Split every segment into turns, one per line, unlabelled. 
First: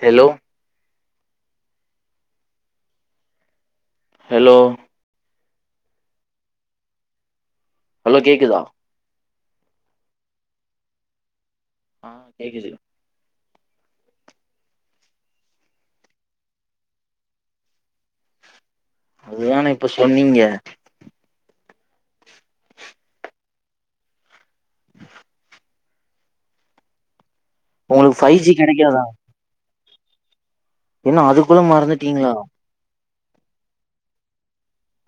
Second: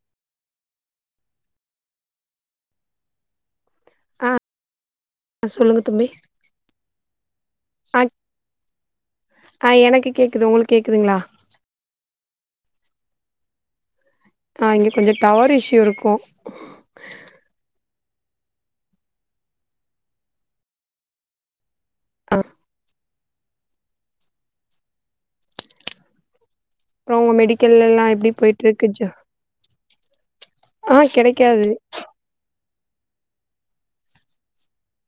Hello hello
அ சொல்லுங்க தம்பி ஆ
அலோ கேக்குதா
ஆ எனக்கு கேக்குது உங்களுக் கேக்குதுங்ளா
ஆ கேக்குது
ஆ இங்க கொஞ்ச டவர் இஷ்யூ இருக்கு
அதுதான இப்ப சொன்னீங்க
ஆ அப்றோ உங்க மெடிக்கல் எல்லா
உங்களுக்கு
எப்டி
ஃபைவ் ஜி
போய்ட்ருக்கு
கெடைக்காதா
ஜா ஆ
என்ன அதுக்குள்ள
கெடைக்காது
மறந்துட்டீங்ளா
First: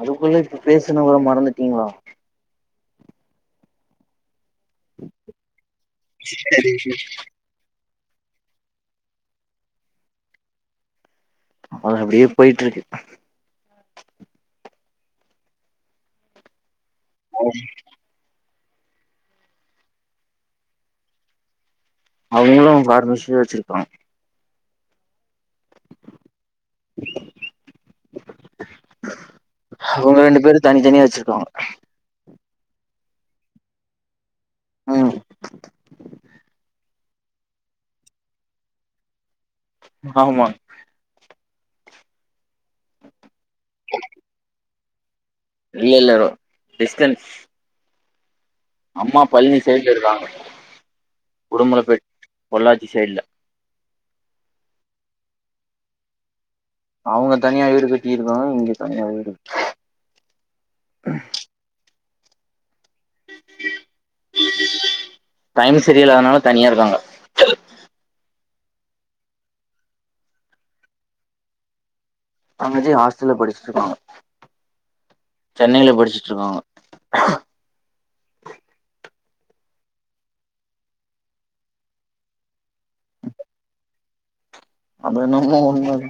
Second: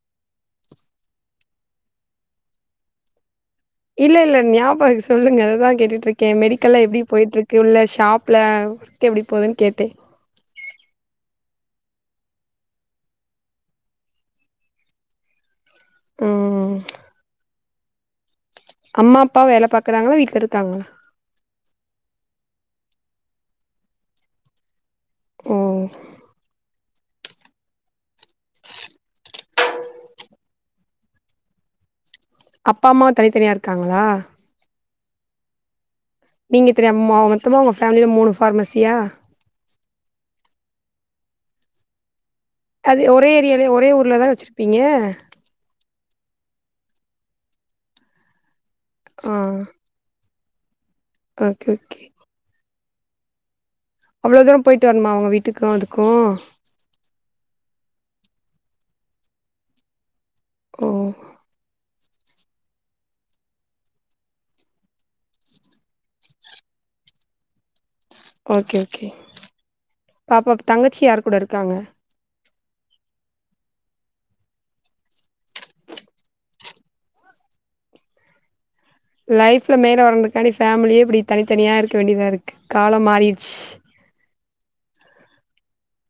அதுக்குள்ளயு இப்ப பேசுனத் கூட மறந்துட்டீங்ளா
இல்ல இல்ல ஞாபக இருக்கு சொல்லுங்க அததா கேட்டுருக்கே மெடிக்கல்ல எப்டி போயிட்ருக் க்கு உள்ள ஷாப்ல ஒர்க் எப்டி போதுன்னு கேட்டே
அது அப்டியே போயிட்ருக்கு
ம் ம் ம்
அம்
அம்மா அப்பா வேல பாக்குறாங்களா வீட்ல இருக்காங்களா
அவுங்களு பார்மசிதா வச்சுருக்காங்க
ஓ
அவுங்க ரெண்டு பேரு தனித்தனியா வச்சுருக்காங்க
அப்பா அம்மா தனித்தனியா இருக்காங்களா
ஐ அம்
நீங்க தெரியமா மொ மொத்தமா உங்க ஃபேமிலில மூணு ஃபார்மசியா
ஆமாங்
அது ஒரே ஏரியாலயே ஒரே ஊர்ல தா வச்சுருப்பீங்க
இல்ல இல்ல நா டிஸ்கன்ஸ் அம்மா
ஆ
பழனி சைட் இருக்காங்க
ஓகே
குடுமலப்
ஓகே
பேட் பொள்ளாச்சி சைட்ல
அவ்ளோ தூரோ பொயிட்டு வரணுமா உங்க வீட்டுக்கு அதுக்கு
அவுங்க தனியா வீடு கட்டியிருக்காங்க இங்க தனியா வீடு
ஓ
டைம் சரியில்லாதனால தனியா இருக்காங்க
ஓகே ஓகே பாப்பாக் தங்கச்சி யார் கூட இருக்காங்க
தங்கச்சி ஹாஸ்டல்ல படிச்சிட்ருக்காங்க சென்னையில படிச்சுட்ருக்காங்க
லைஃப்ல மேல வர்றந்துக்கான்டி ஃபேமிலியே இப்டி தனித்தனியா இருக்க வேண்டியதா இருக்கு காலம் மாறிருச்சு
அது என்னமோ உண்மதா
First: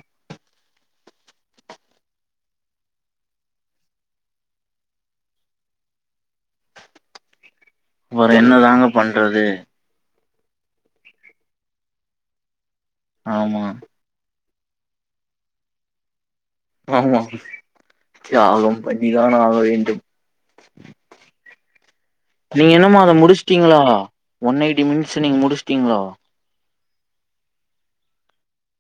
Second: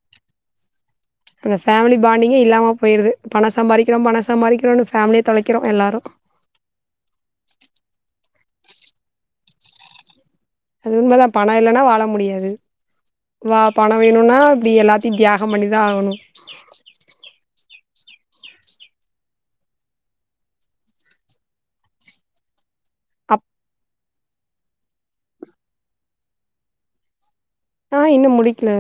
அந்த ஃபேமிலி பாண்டிங்கே இல்லாம போயிருது பணோ சம்பாரிக்கிறோ பணோ சம்பாரிக்கிறோனு ஃபேமிலியே தொலைக்கிறோ எல்லாரு
இவர என்னதாங்க பண்றது
அது உண்மைதா பணோ இல்லன்னா வாழ முடியாது வா
ஆமா
பணோ வேணுன்னா இப்டி எல்லாத்தையு தியாகம் பண்ணிதா ஆகணு
ஆமா தியாகம் பண்ணி தான் ஆக வேண்டும் நீங்க என்னமா அத
அப்
முடுச்ட்டீங்ளா ஒன் எயிட்டி மினிட்ஸ்ஸ நீங்க முடுச்டீங்ளா
ஆ இன்னு முடிக்கல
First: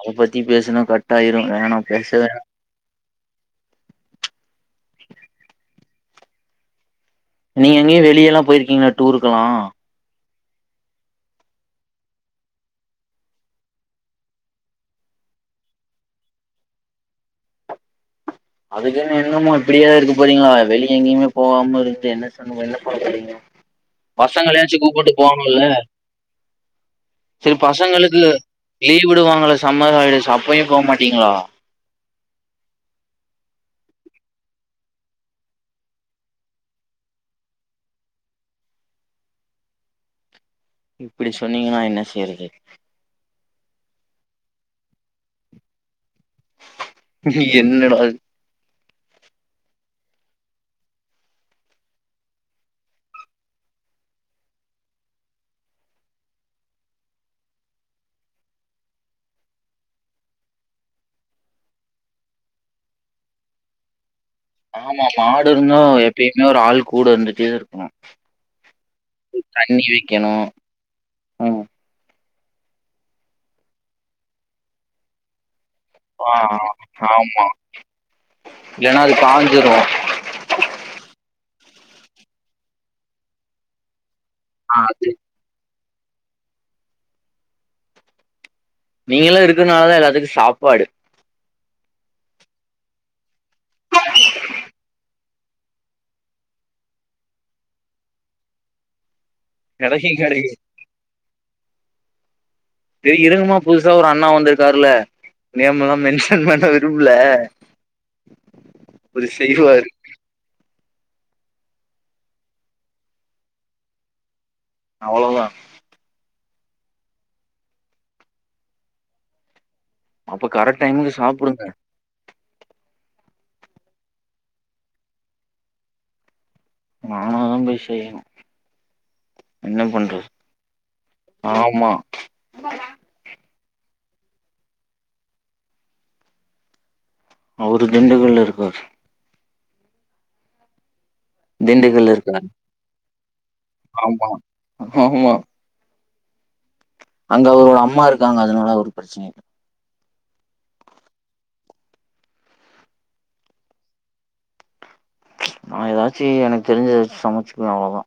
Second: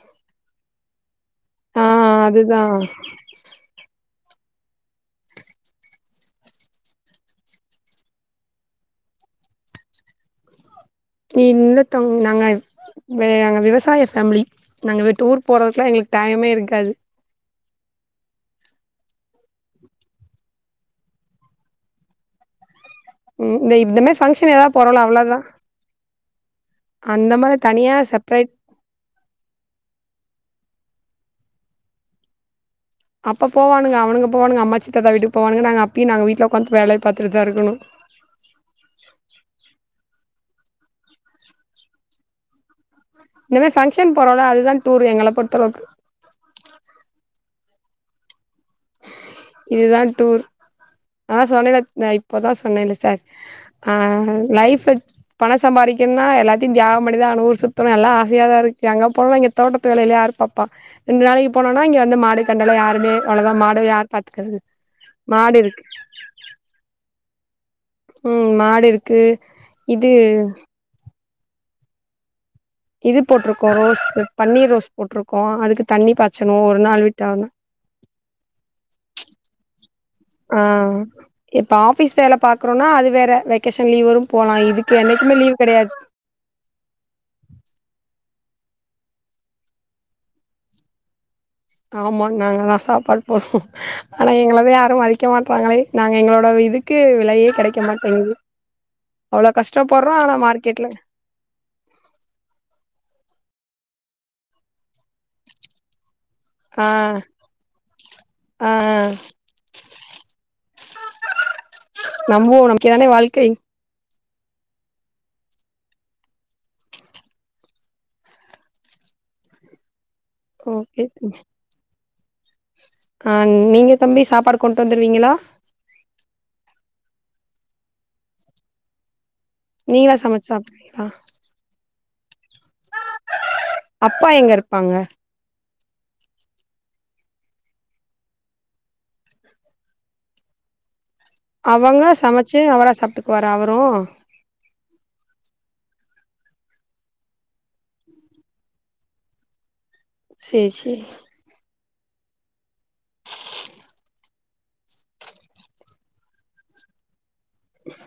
அத பத்தி பேசுனா கட்டாயிரு வேணா
ஆ
பேச வேணா
அதுதா
நீங்க எங்கேயு வெளிய எல்லா போயிருக்கீங்களா டூருக்கல்லா
இல்ல தங்கோ நாங்க வே நாங்க விவசாய ஃபேமிலி நாங்க வே டூர் போறதுக்கெல்லா எங்களுக்கு டைமே இருக்காது
அதுக்குன்னு என்னமோ இப்புடியா இருக்கு போறீங்களா வெளிய எங்கயுமே போகாம இருந்து என்ன சமூகோ என்ன பழக்குறீங்க
ம் இந்த இந்த மாரி ஃபங்க்ஷன் எதாவது
பசங்கலயாச்சு
போறோல
கூப்புட்டு
அவ்ளோதா
போவாங்கல
அந்த
செரி
மாரி தனியா
பசங்களுக்கு
செப்ரேட்
லீவு விடுவாங்கல்ல சம்மர் ஹாலிடேஸு அப்பையு போ மாட்டீங்களா
அப்ப போவானுங்க அவனுங்க போவானுங்க அம்மாச்சி தாத்தா விட்டுக்கு போவானுங்க நாங்க அப்பையு நாங்க வீட்ல உக்காந்து வேலைய பாத்துட்டுதா இருக்கணு
இப்டி சொன்னீங்கன்னா என்ன செய்றது
இனமே ஃபங்க்ஷன் போறோல்ல அது தா டூரு எங்கள பொறுத்தளவுக்கு
என்னடா இது
இதுதான் டூர் நா தா சொன்னேல ந இப்போதா சொன்னேன்ல சார் ஆன் லைப்பு பணோ சம்பாரிக்கனா எல்லாத்தயு தியாகம் பண்ணித்தா அகணு ஊர் சுத்தணு எல்லா ஆசையாதா இருக்கு அங்க போனா தோட்டத்து வேலைய்லா யார் பப்பா ரெண்டு நாளைக்கு போனோனா இங்கே வந்து மாடு கன்னுலா யாருமே அவ்ளதா மாடு யார் பாத்துக்குறது
ஆமா மாடு இருந்தா எப்பியுமே ஒரு ஆள் கூட இருந்துட்டே இருக்குணு
ம் மாடு இருக்கு இது
ம்
இது போட்டிருக்கோ ரோஸ் பன்னீர் ரோஸ் போட்டிருக்கோ அதுக்கு தண்ணி
ஆ
பாய்ச்சணு ஒரு நாள் விட்டு ஒர்
ஏனா அது கஞ்சிடு
ஆன் இப்ப ஆபீஸ் வேல பாக்றோனா அது வேற வெக்கேஷன் லீவ் வருன் போலான் இதுக்கு
அது
என்னைக்குமே லீவ் கெடையாது
நீங்களா இருக்கனாலதா எல்லாத்துக்குன் சாப்பாடு
ஆமா நாங்கதா சாப்பாடு போட்றோ ஆனா எங்கள யாருன் மதிக்க மாட்றாங்களே நாங்க எங்களோட இதுக்கு விலையே கிடைக்க மாட்டேங்குது அவ்ளோ
கெடைக்கு
கஷ்டப்பட்றோ ஆனா
கெடைக்கு
மார்கெட்ல
எ இருங்கமா புதுசா ஒரு அண்ணா வந்திருக்காருல நேம் தா மென் சன் பண்ண
ஆ
விரும்பல
ஆ
அவரு செய்வாரு
நம்புவோ நம்பிக்கைதான வாழ்க்கை
அவ்ளோதா அப்ப கரெட்
ஓகே
டைமுக்கு சாப்புடுங்க
ஆ நீங்க தம்பி சாப்பாடு கொண்டு வந்துருவீங்களா
நானா தா போய் செய்யுணு என்ன
நீங்களா
பண்றது
சமைச்சு சாப்டுவீங்களா
ஆமா
அப்பா எங்க இருப்பாங்க
அவரு திண்டுக்கள்ள இருக்காரு
அவங்க
திண்டுக்கல்ல இருக்காரு
சமைச்சு அவரா சாப்ட்டுகுவாரா அவருன்
ஆமா ஆமா அங்க அவரோட அம்மா இருக்காங்க அதனால ஒரு ப்ரச்சனையு இல்ல
சேரி சேரி
நா ஏதாச்சு எனக்கு தெரிஞ்சத சமச்சுக்குவே அவளதா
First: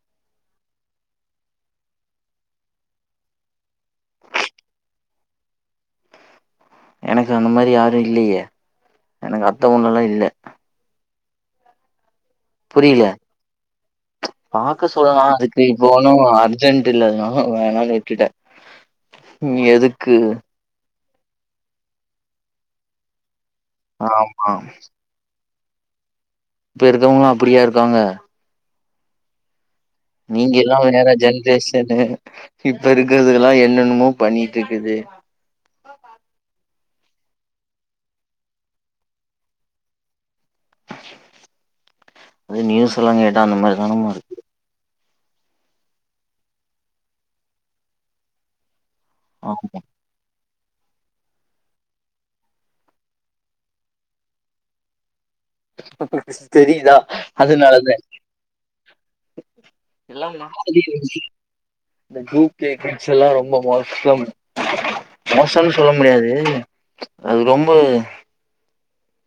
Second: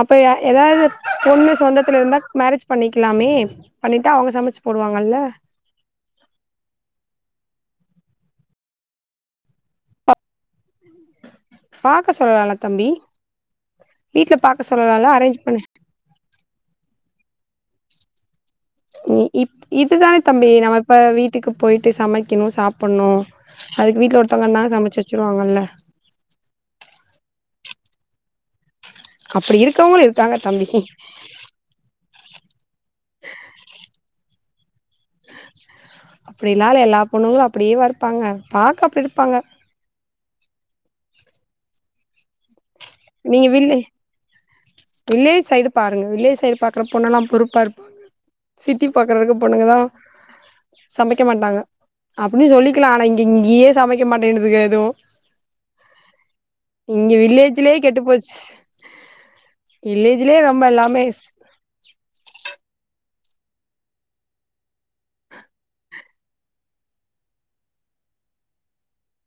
அப்ப ஏதாது பொண்ணு சொந்தத்துல இருந்தா மேரேஜ் பண்ணிக்லாமே பண்ணிட்டா அவங்க சமைச்சு போடுவாங்கல்ல
எனக்கு அந்த மாரி யாரு இல்லையே எனக்கு அத்த பொண்ணுல்லா இல்ல
பாக்க சொல்லலான் தம்பி
புரியல.
வீட்ல பாக்க சொல்லலா அரேஞ்ச் பண்ணி
ஒண்ணு அர்ஜென்ட் இல்லன்னு வேணாம்னு விட்டுட்ட
இ இப் இதுதான தம்பி நம்ம இப்ப வீட்டுக்கு போயிட்டு சமைக்கணு சாப்பிட்ணு அதுக்கு வீட்ல ஒருத்தவங்க
ஆமா.
இருந்தாங்கன்னா சமைச்சு வச்சிருவாங்கல்ல
இப்ப இருக்கவங்களா அப்டியா இருக்காங்க
அப்டி இருக்கிறவங்ளு இருக்
நீங்க எல்லா வேற ஜென்ரேஷன்னு இப்ப இருக்கறதுங்க எல்லா என்னென்னமோ பண்ணிட்டு இருக்குது
அப்டிலா இல்ல எல்லா பொண்ணுங்களு அப்டியேவா இருப்பாங்க பாக்க அப்டி இருப்பாங்க
அது நியூஸ் எல்லா கேட்டா
நீங்க
அந்த மாரி
வில்லு
தான இருக்கு
வில்லேஜ் சைடு பாருங்க வில்லேஜ் சைடு பாக்ற பொண்ணுகல்லா பொறுப்பா இருப்பா சிட்டி பாக்குறதுக்கு பொண்ணுங்கதா
ஆமா.
சமைக்க மாட்டாங்க அப்டின் சொல்லிக்கிலா ஆனா இங் இங்கியே சமைக்க மாட்டேங்குதுங்க எதுவு
தெரிதா அதனாலதே
போச்
எல்லாம்
வில்லேஜ்லே ரொம்ப
மாறி
எல்லாமே எஸ்
இந்த டூ கே கிட்ஸ் எல்லா ரொம்ப மோசம் மோசோனு சொல்ல முடியாது அது ரொம்ப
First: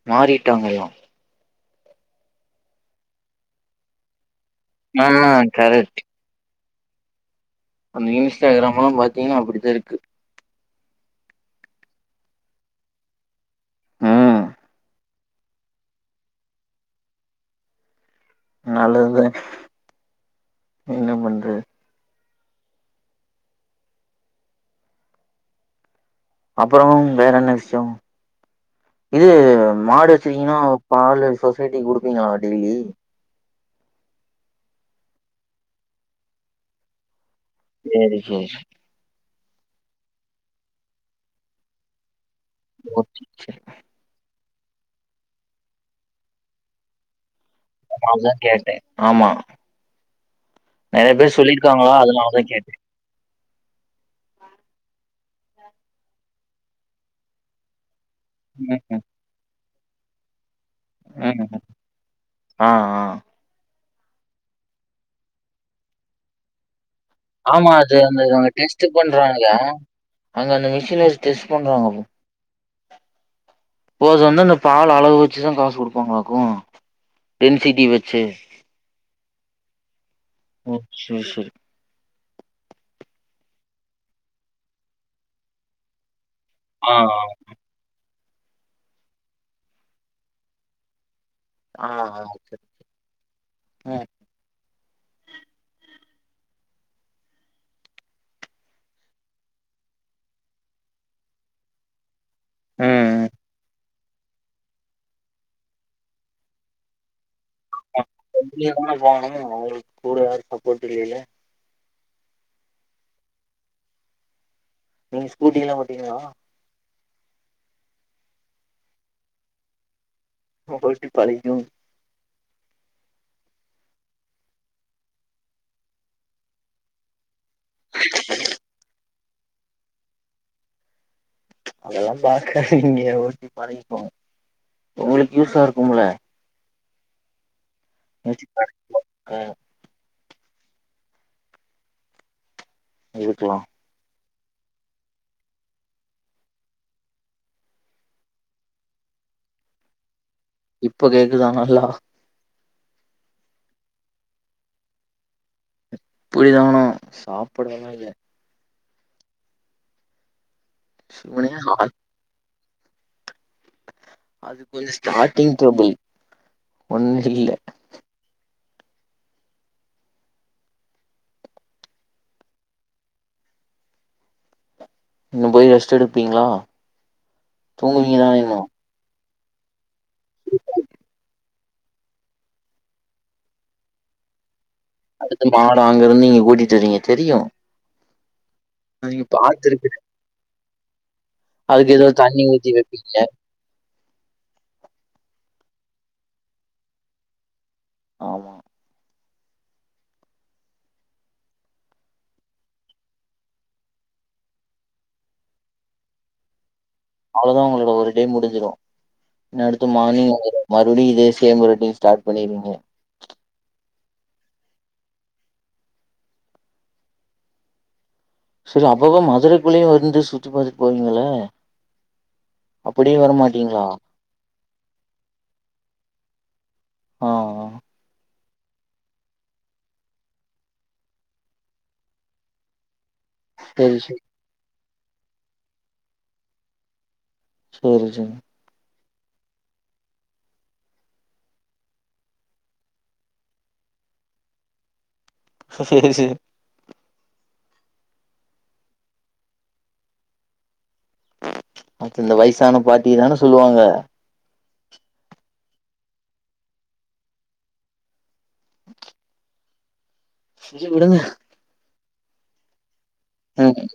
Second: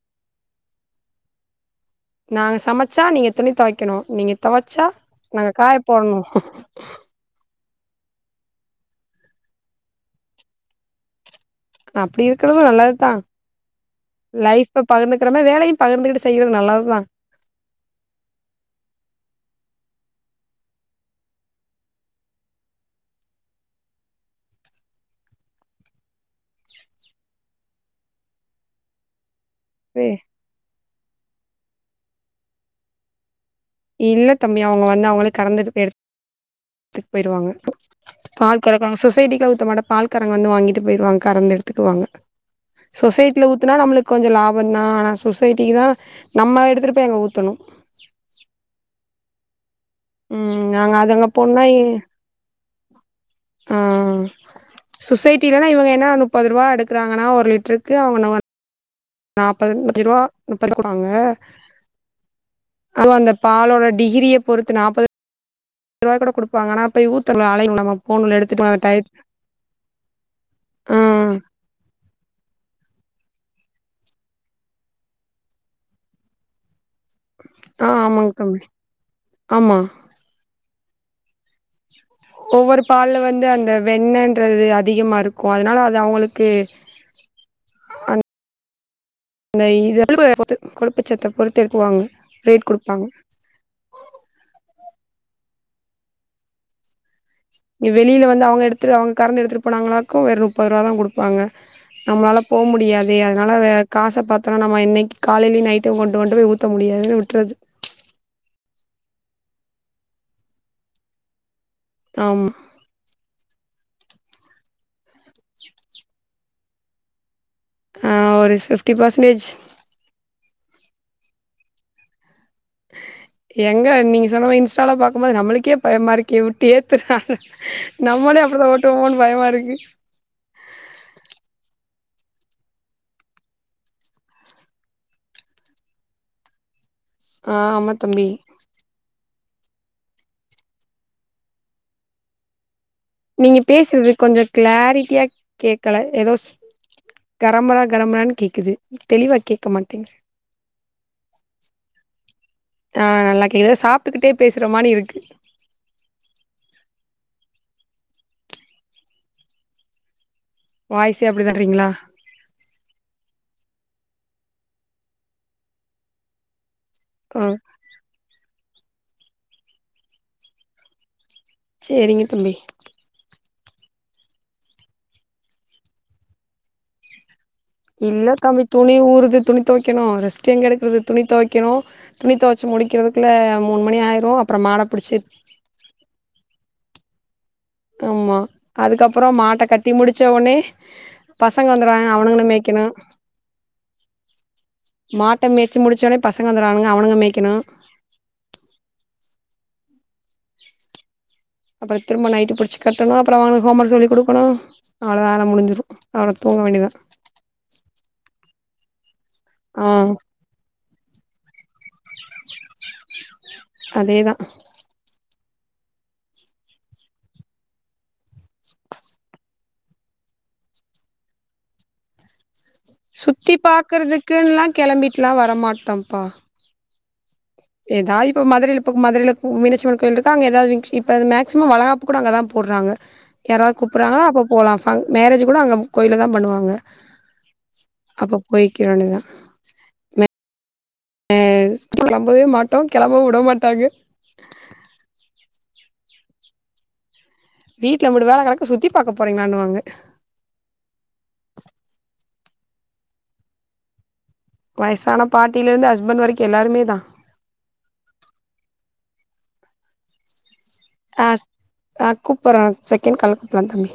மாரிட்டாங்க எல்லா
நாங்க சமச்சா நீங்க துணி தொவைக்குணு நீங்க தொவச்சா
ஆ
நாங்க காய
கரெக்ட்
போடணு
அந்த இன்ஸ்டாகிராமெல்லா பாத்தீங்கன்னா அப்டிதா இருக்கு
அப்டி இருக்கிறது நல்லதுதா
ம்
லைஃப் பகிர்ந்துக்கிற வேலையு பகிர்ந்துகிட்டு செய்யிறது நல்லதுதா
ஆ நல்லதுதா என்ன பண்றது அப்றோ வேற என்ன விஷியோ இது மாடு வச்சீ த்னோ பாலு சொசைட்டிக்கு குடுப்பீங்ளா டெய்லி
இல்ல தம்பி அவுங்க வந்து அவுங்கள கறந்து எடுத்துத்து போயிடுவாங்க
சேரி சேரி
நா சொசைட்டிக்குலா ஊத்தமாட்ட பால் காரங்க வந்து வாங்கிட்டு போயிடுவாங்க கறந்த எடுத்துக்கு வாங்க சொசைட்டில ஊத்துனா நம்ளுக்கு கொஞ்சோ லாபோ தா ஆனா சொசைட்டிக்கு தா நம்ம எடுத்துட்டு போய் அங்க ஊத்தணு
அதா கேட்டே ஆமா
ம் நாங்க
நெறைய
அது அங்க
பேர்
போனா எ
சொல்லிருக்காங்ளா அதனாலதா கேட்டே
ஆ சொசைட்டிலன்னா இவுங்க என்ன முப்பது ரூவா எடுக்ககிறாங்கன்னா ஒரு லிட்டருக்கு அவுங்க
[unintelligible]
நாப்பத்தஞ்சு ரூவா முப்பத்து
ம் ஆ ஆ
[unintelligible] தோ அந்த பாலோட டிகிரிய பொறுத்து நாப்பது நாப்பது ரூபாய் கூட குடுப்பாங்கா ஆனா போய் ஊத்
ஆமா அது அந்த டெஸ்ட் பண்றாங்க அங்க அந்த
ஆ
மிஷின் வச்சு டெஸ்ட் பண்றாங்க போது வந்து பால் அளவு வச்சுதா காசு குடுப்பாங்களாக்கு டென்சிட்டி
ஆ
வச்சு
ஆமாங்க தம்பி ஆமா
செரி செரி
ஒவ்வொரு பால்ல வந்து அந்த வெண்ணன்றது அதிகமா இருக்கு அதுனால அது அவுங்களுக்கு
ஆ
அ இ [unintelligible] குழப்பச்சத்த பொறு
ஆ ஆ சரி சரி ம்
நீ வெளியில வந்து அவுங்க எடுத்துட் அவுங்க கறந்து எடுத்துட்டு போனாங்களாக்கு வெறு முப்பது ரூபா தா குடுப்பாங்க நம்மளால போ முடியாதே அதனால வே காச பாத்தோன்னா நம்ம என்னைக்கு காலைலியு நைட்டு கொண்டு கொண்டு போய் ஊத்த முடியாதுன்னு விட்றது
[unintelligible] போகணு உங்களுக்கு கூடவே யாரு சப்போர்ட் இல்லிலெல்ல
ஆம்மா
நீங்க ஸ்கூட்டில்லா ஓட்டுவீங்ளா
ஆ ஒரு ஃபிப்டி பர்சன் டேஜ்
[unintelligible] பழகிடு
எங்க நீங்க சொன்னமேரி இன்ஸ்டால பாக்கும்போது நம்மளுக்கே பயமா இருக்கே விட்டு ஏத்துாரா நம்மளே அப்டிதா ஓட்டுமோனு பயமா இருக்கு
அதெல்லா பாக்காதீங்க ஓட்டி பழகிகோங்க உங்களுக்கு யூஸா இருக்கும்ல
ஆ அமத்
[unintelligible] ம் இதுக்கெல்லா
நீங்க பேசுறது கொஞ்சோ கிளாரிட்டியா கேக்கல எதோ கரம்பரா கரமுரானு கேக்குது தெளிவா கேக்க மாட்டேங்கு
இப்ப கேக்குதா நல்லா
ஆ நல்லா கேக்குது சாப்ட்டுக்கிட்டே பேசுற மாரி இருக்கு
எப்டிதானோ சாப்பிடலல்லா இல்ல
வாய்ஸே அப்டி
சிவனே
தான்றீங்ளா
அ- அது கொஞ்சோ ஸ்டார்டிங் ட்ரபுள் ஒண்ணு
ஆ
இல்ல
சேரிங்க தம்பி
இன்னு போய் ரெஸ்ட் எடுப்பீங்ளா
இல்ல தம்பி துணி ஊறுது துணி துவைக்கணு ரெஸ்ட் எங்க எடுக்றது துணி துவைக் வடிக்கணு துணி துவச்சி முடிக்கிறதுக்குள்ள மூணு மணி ஆய்டு அப்புறோ மாட புடிச்சி
மாட அங்கறந்து இங்க கூட்டிட்டு வறீங்க தெரியு
ஆமா
நீங்க
அதுக்கப்புறோ மாட்ட கட்டி
பாத்துருக்க
முடிச்சோனே பசங்க
அதுக்கு ஏதோ
வந்துருவாங்க அவனுங்கள
தண்ணி ஊத்தி
மேய்க்கணு
வைப்பீங்க
மாட்ட மேச்சி முடிச்சோனே பசங்க வந்துறுவானுங்க அவனுங்ள மேய்கணு
ஆமா
அப்புறோ திரும்ப நைட்டு பிடிச்சு கட்டணு அப்புறோ அவங்களுக்கு ஹோம் ஒர்க் சொல்லி கொடுக்ணு அவ்ளோ தா அதா முடிஞ்சுரு அப்றோ தூங்க வேண்டிதா
அவ்ளதா உங்களோட ஒரு டே முடிஞ்சிரு இன்னு அடுத்த
ஆ
மார்னிங் மறுபடியு இதே சேம் ரொட்டீன் ஸ்டார்ட் பண்ணிருவீங்க
அதேதா
சரி அப்பப்ப மதுரைக்குள்ளயே வந்து சுத்தி பாத்துட்டு போவீங்கள
சுத்தி பாக்குறதுக்குன்ல்லா கிளம்பிட்டுல்லா வரமாட்டோம்ப்பா
ஆ ஆ
எதாய் இப்ப மதுரையில போய் மதுரையில மீனட்சியம்மன் கோயில் இருக்கா அங்க எதாவ்து விசே இப்ப மேக்சிமம் வலகாப்பு கூட அங்கதா போட்றாங்க யாராவ்து
சரி சரி
கூப்புட்றாங்களா அப்ப போலா ஃபங் மேரேஜ் கூட அங்க கோயில தா பண்ணுவாங்க
சேரி சேரி
அப்ப போய்க்க வேண்டியதா அஹ் கிளம்பவே மாட்டோ கிளம்பவு விட மாட்டாங்க
சேரி சேரி
வீட்டுல இம்புட்டு வேல கெடக்கு சுத்தி பாக்க போகிறீங்களான்னுவாங்க
இந்த வயசான பாட்டியதானே சொல்லுவாங்க
வயசான பாட்டியிலருந்து ஹஸ்பண்ட் வரைக்கு எல்லாருமே தா
சரி விடுங்க
நா கூப்புறே செகண்ட் கால்ல கூப்புறே
ம்
தம்பி